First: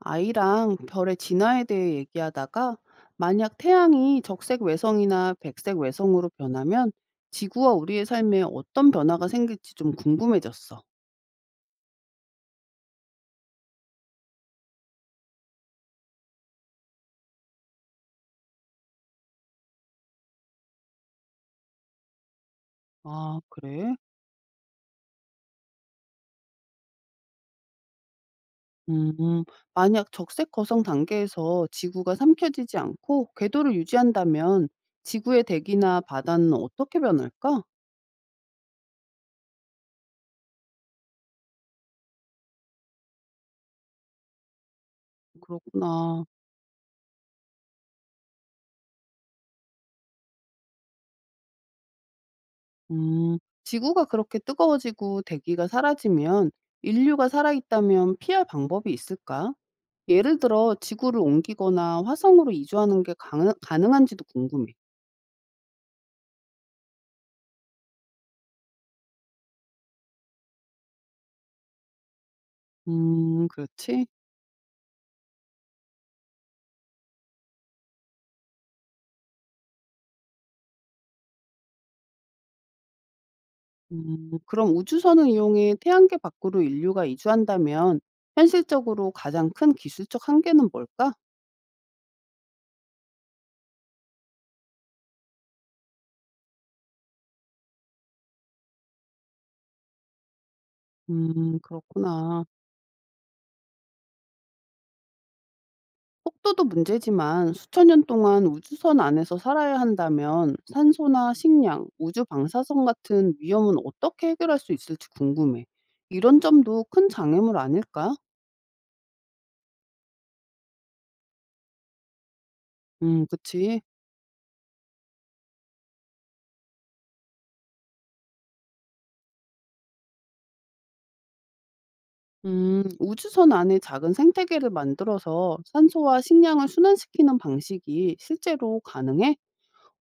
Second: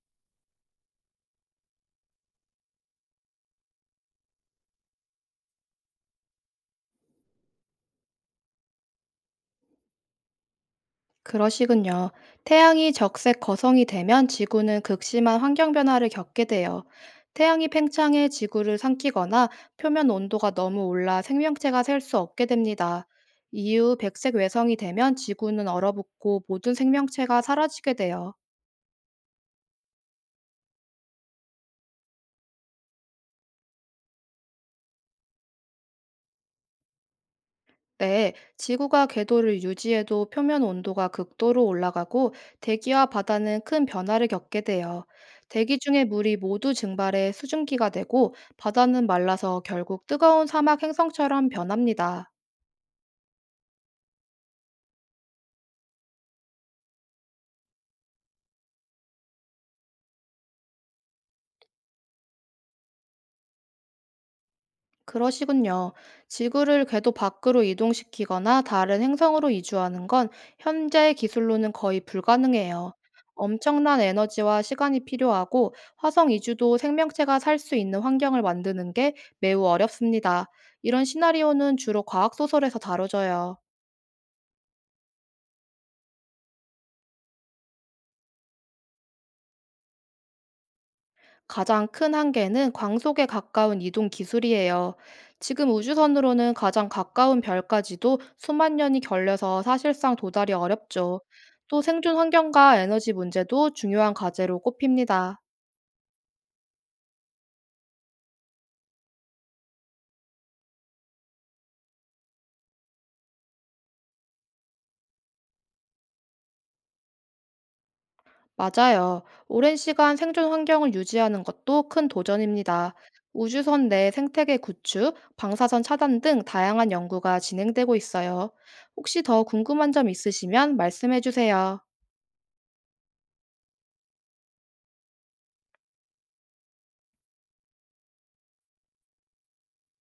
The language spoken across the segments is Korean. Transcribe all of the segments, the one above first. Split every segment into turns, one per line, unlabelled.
아이랑 별의 진화에 대해 얘기하다가 만약 태양이 적색 외성이나 백색 외성으로 변하면 지구와 우리의 삶에 어떤 변화가 생길지 좀 궁금해졌어.
그러시군요. 태양이 적색 거성이 되면 지구는 극심한 환경 변화를 겪게 돼요. 태양이 팽창해 지구를 삼키거나 표면 온도가 너무 올라 생명체가 살 수 없게 됩니다.
아, 그래?
이후 백색 외성이 되면 지구는 얼어붙고 모든 생명체가 사라지게 돼요.
음, 만약 적색 거성 단계에서 지구가 삼켜지지 않고 궤도를 유지한다면 지구의 대기나 바다는 어떻게 변할까?
네, 지구가 궤도를 유지해도 표면 온도가 극도로 올라가고 대기와 바다는 큰 변화를 겪게 돼요. 대기 중의
그렇구나.
물이 모두 증발해 수증기가 되고 바다는 말라서 결국 뜨거운 사막 행성처럼 변합니다.
음, 지구가 그렇게 뜨거워지고 대기가 사라지면 인류가 살아있다면 피할 방법이 있을까? 예를 들어 지구를 옮기거나 화성으로 이주하는 게 가능한지도 궁금해.
그러시군요. 지구를 궤도 밖으로 이동시키거나 다른 행성으로 이주하는 건 현재의 기술로는 거의 불가능해요. 엄청난
그렇지.
에너지와 시간이 필요하고 화성 이주도 생명체가 살 수 있는 환경을 만드는 게 매우 어렵습니다. 이런 시나리오는 주로 과학소설에서 다뤄져요.
그럼 우주선을 이용해 태양계 밖으로 인류가 이주한다면 현실적으로 가장 큰 기술적 한계는 뭘까?
가장 큰 한계는 광속에 가까운 이동 기술이에요. 지금 우주선으로는 가장 가까운 별까지도 수만 년이 걸려서 사실상 도달이 어렵죠. 또 생존
그렇구나.
환경과 에너지 문제도 중요한 과제로 꼽힙니다.
속도도 문제지만 수천 년 동안 우주선 안에서 살아야 한다면 산소나 식량, 우주 방사선 같은 위험은 어떻게 해결할 수 있을지 궁금해. 이런 점도 큰 장애물 아닐까?
맞아요. 오랜 시간 생존 환경을 유지하는 것도 큰 도전입니다.
그치.
우주선 내 생태계 구축, 방사선 차단 등 다양한 연구가 진행되고 있어요. 혹시 더 궁금한 점 있으시면 말씀해 주세요.
우주선 안에 작은 생태계를 만들어서 산소와 식량을 순환시키는 방식이 실제로 가능해?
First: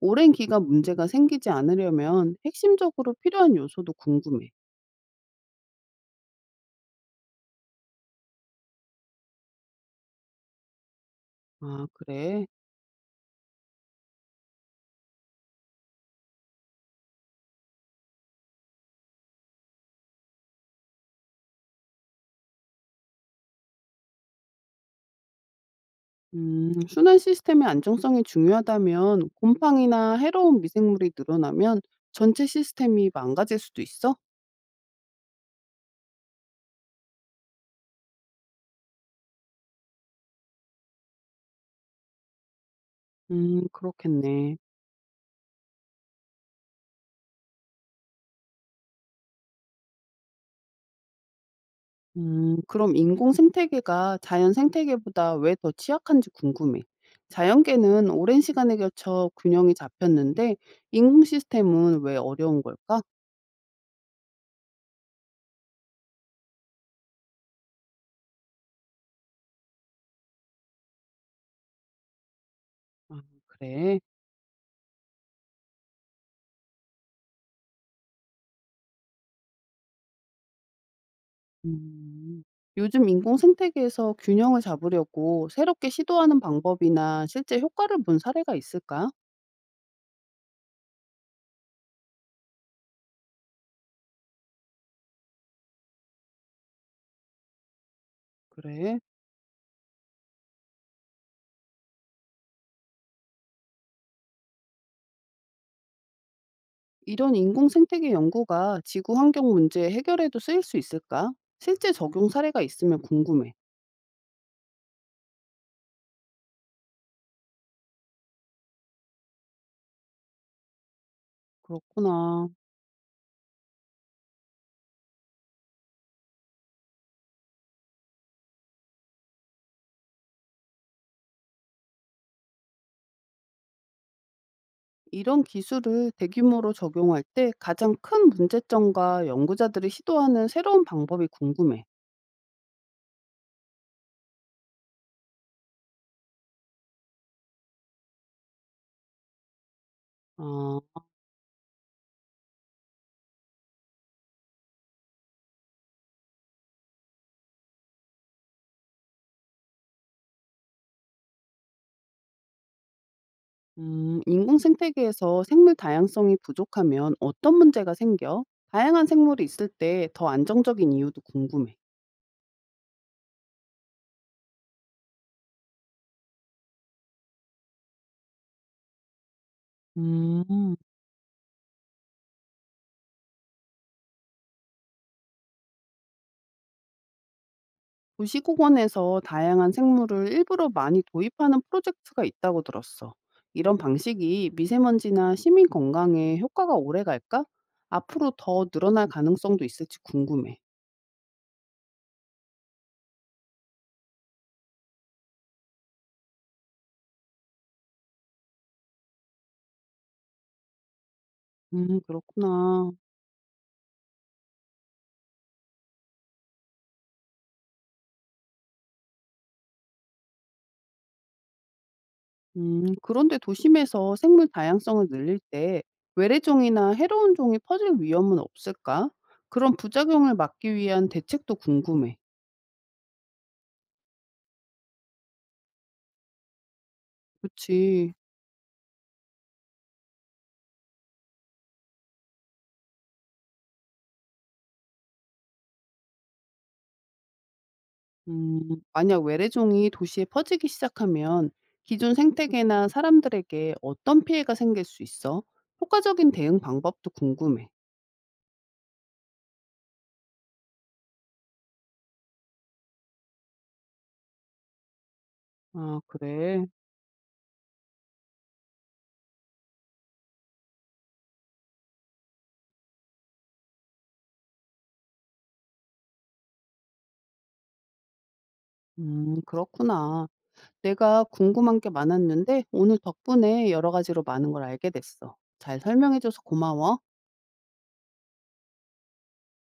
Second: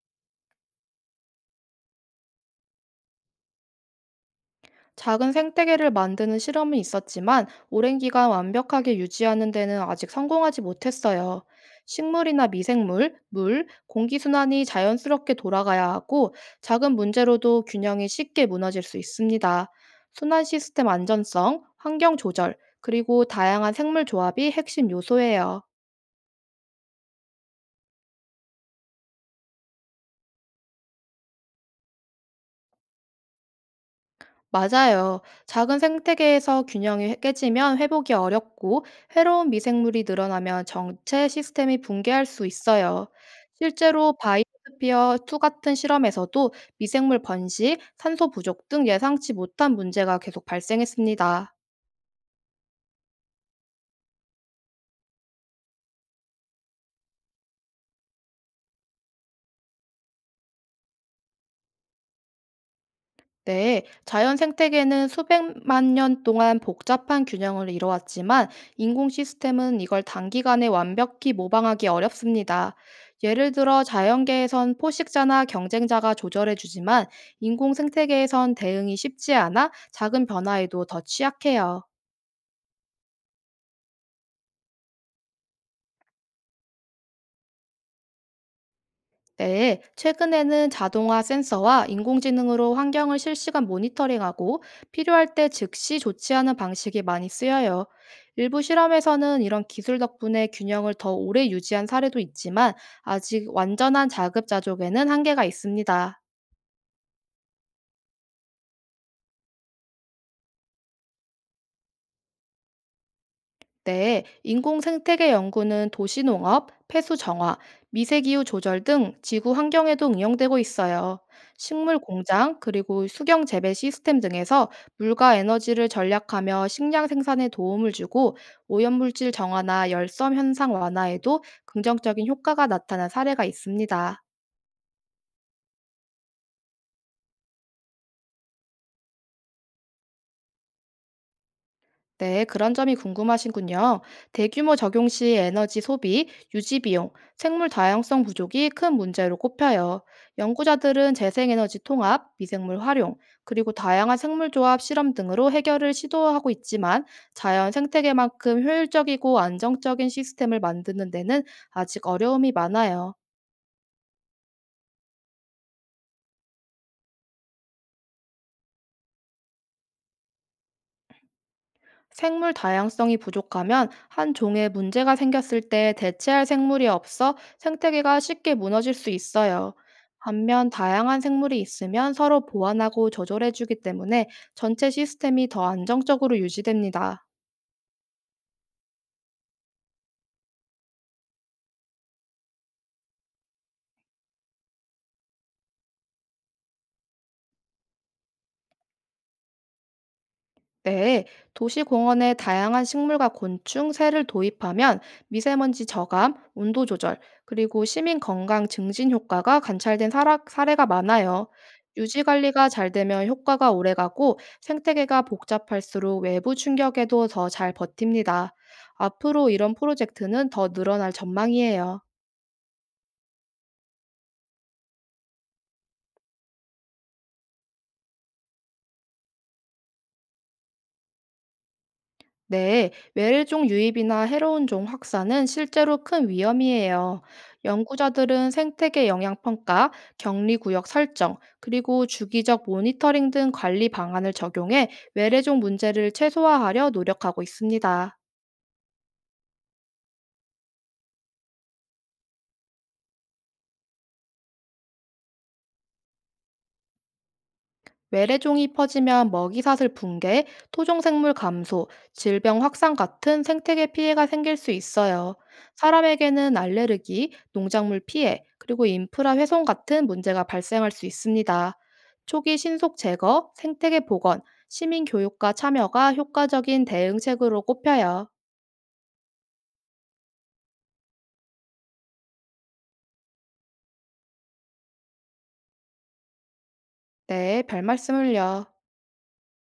오랜 기간 문제가 생기지 않으려면 핵심적으로 필요한 요소도 궁금해.
작은 생태계를 만드는 실험은 있었지만 오랜 기간 완벽하게 유지하는 데는 아직 성공하지 못했어요.
아, 그래.
식물이나 미생물, 물, 공기순환이 자연스럽게 돌아가야 하고 작은 문제로도 균형이 쉽게 무너질 수 있습니다. 순환 시스템 안전성, 환경 조절, 그리고 다양한 생물 조합이 핵심 요소예요.
순환 시스템의 안정성이 중요하다면 곰팡이나 해로운 미생물이 늘어나면 전체 시스템이 망가질 수도 있어?
맞아요. 작은 생태계에서 균형이 깨지면 회복이 어렵고 해로운 미생물이 늘어나면 정체 시스템이 붕괴할 수 있어요. 실제로
그렇겠네.
바이오스피어 2 같은 실험에서도 미생물 번식, 산소 부족 등 예상치 못한 문제가 계속 발생했습니다.
그럼 인공 생태계가 자연 생태계보다 왜 더 취약한지 궁금해. 자연계는 오랜 시간에 걸쳐 균형이 잡혔는데 인공 시스템은 왜 어려운 걸까?
네, 자연 생태계는 수백만 년 동안 복잡한 균형을 이뤄왔지만 인공 시스템은 이걸 단기간에 완벽히 모방하기 어렵습니다.
아,
예를 들어
그래.
자연계에선 포식자나 경쟁자가 조절해주지만 인공 생태계에선 대응이 쉽지 않아 작은 변화에도 더 취약해요.
음, 요즘 인공 생태계에서 균형을 잡으려고 새롭게 시도하는 방법이나 실제 효과를 본 사례가 있을까?
네, 최근에는 자동화 센서와 인공지능으로 환경을 실시간 모니터링하고 필요할 때 즉시 조치하는 방식이 많이 쓰여요. 일부
그래.
실험에서는 이런 기술 덕분에 균형을 더 오래 유지한 사례도 있지만 아직 완전한 자급자족에는 한계가 있습니다.
이런 인공 생태계 연구가 지구 환경 문제 해결에도 쓰일 수 있을까? 실제 적용 사례가 있으면 궁금해.
네, 인공 생태계 연구는 도시 농업, 폐수 정화, 미세기후 조절 등 지구 환경에도 응용되고 있어요. 식물
그렇구나.
공장, 그리고 수경 재배 시스템 등에서 물과 에너지를 절약하며 식량 생산에 도움을 주고 오염물질 정화나 열섬 현상 완화에도 긍정적인 효과가 나타난 사례가 있습니다.
이런 기술을 대규모로 적용할 때 가장 큰 문제점과 연구자들이 시도하는 새로운 방법이 궁금해.
네, 그런 점이 궁금하신군요. 대규모 적용 시 에너지 소비, 유지 비용, 생물 다양성 부족이 큰 문제로 꼽혀요.
아,
연구자들은 재생에너지 통합, 미생물 활용, 그리고 다양한 생물 조합 실험 등으로 해결을 시도하고 있지만 자연 생태계만큼 효율적이고 안정적인 시스템을 만드는 데는 아직 어려움이 많아요.
인공 생태계에서 생물 다양성이 부족하면 어떤 문제가 생겨? 다양한 생물이 있을 때 더 안정적인 이유도 궁금해.
생물 다양성이 부족하면 한 종에 문제가 생겼을 때 대체할 생물이 없어 생태계가 쉽게 무너질 수 있어요. 반면
음,
다양한 생물이 있으면 서로 보완하고 조절해주기 때문에 전체 시스템이 더 안정적으로 유지됩니다.
도시공원에서 다양한 생물을 일부러 많이 도입하는 프로젝트가 있다고 들었어. 이런 방식이 미세먼지나 시민 건강에 효과가 오래 갈까? 앞으로 더 늘어날 가능성도 있을지 궁금해.
네, 도시공원에 다양한 식물과 곤충, 새를 도입하면 미세먼지 저감, 온도 조절, 그리고 시민 건강 증진 효과가 관찰된 사례가 많아요. 유지 관리가
그렇구나.
잘 되면 효과가 오래 가고 생태계가 복잡할수록 외부 충격에도 더 잘 버팁니다. 앞으로 이런 프로젝트는 더 늘어날 전망이에요.
그런데 도심에서 생물 다양성을 늘릴 때 외래종이나 해로운 종이 퍼질 위험은 없을까? 그런 부작용을 막기 위한 대책도 궁금해.
네, 외래종 유입이나 해로운 종 확산은 실제로 큰 위험이에요.
그치.
연구자들은 생태계 영향 평가, 격리 구역 설정, 그리고 주기적 모니터링 등 관리 방안을 적용해 외래종 문제를 최소화하려 노력하고 있습니다.
음, 만약 외래종이 도시에 퍼지기 시작하면 기존 생태계나 사람들에게 어떤 피해가 생길 수 있어? 효과적인 대응 방법도 궁금해.
외래종이 퍼지면 먹이사슬 붕괴, 토종생물 감소, 질병 확산 같은 생태계 피해가 생길 수 있어요.
아,
사람에게는
그래.
알레르기, 농작물 피해, 그리고 인프라 훼손 같은 문제가 발생할 수 있습니다. 초기 신속 제거, 생태계 복원, 시민 교육과 참여가 효과적인 대응책으로 꼽혀요.
그렇구나. 내가 궁금한 게 많았는데 오늘 덕분에 여러 가지로 많은 걸 알게 됐어. 잘 설명해줘서 고마워.
네, 별 말씀을요.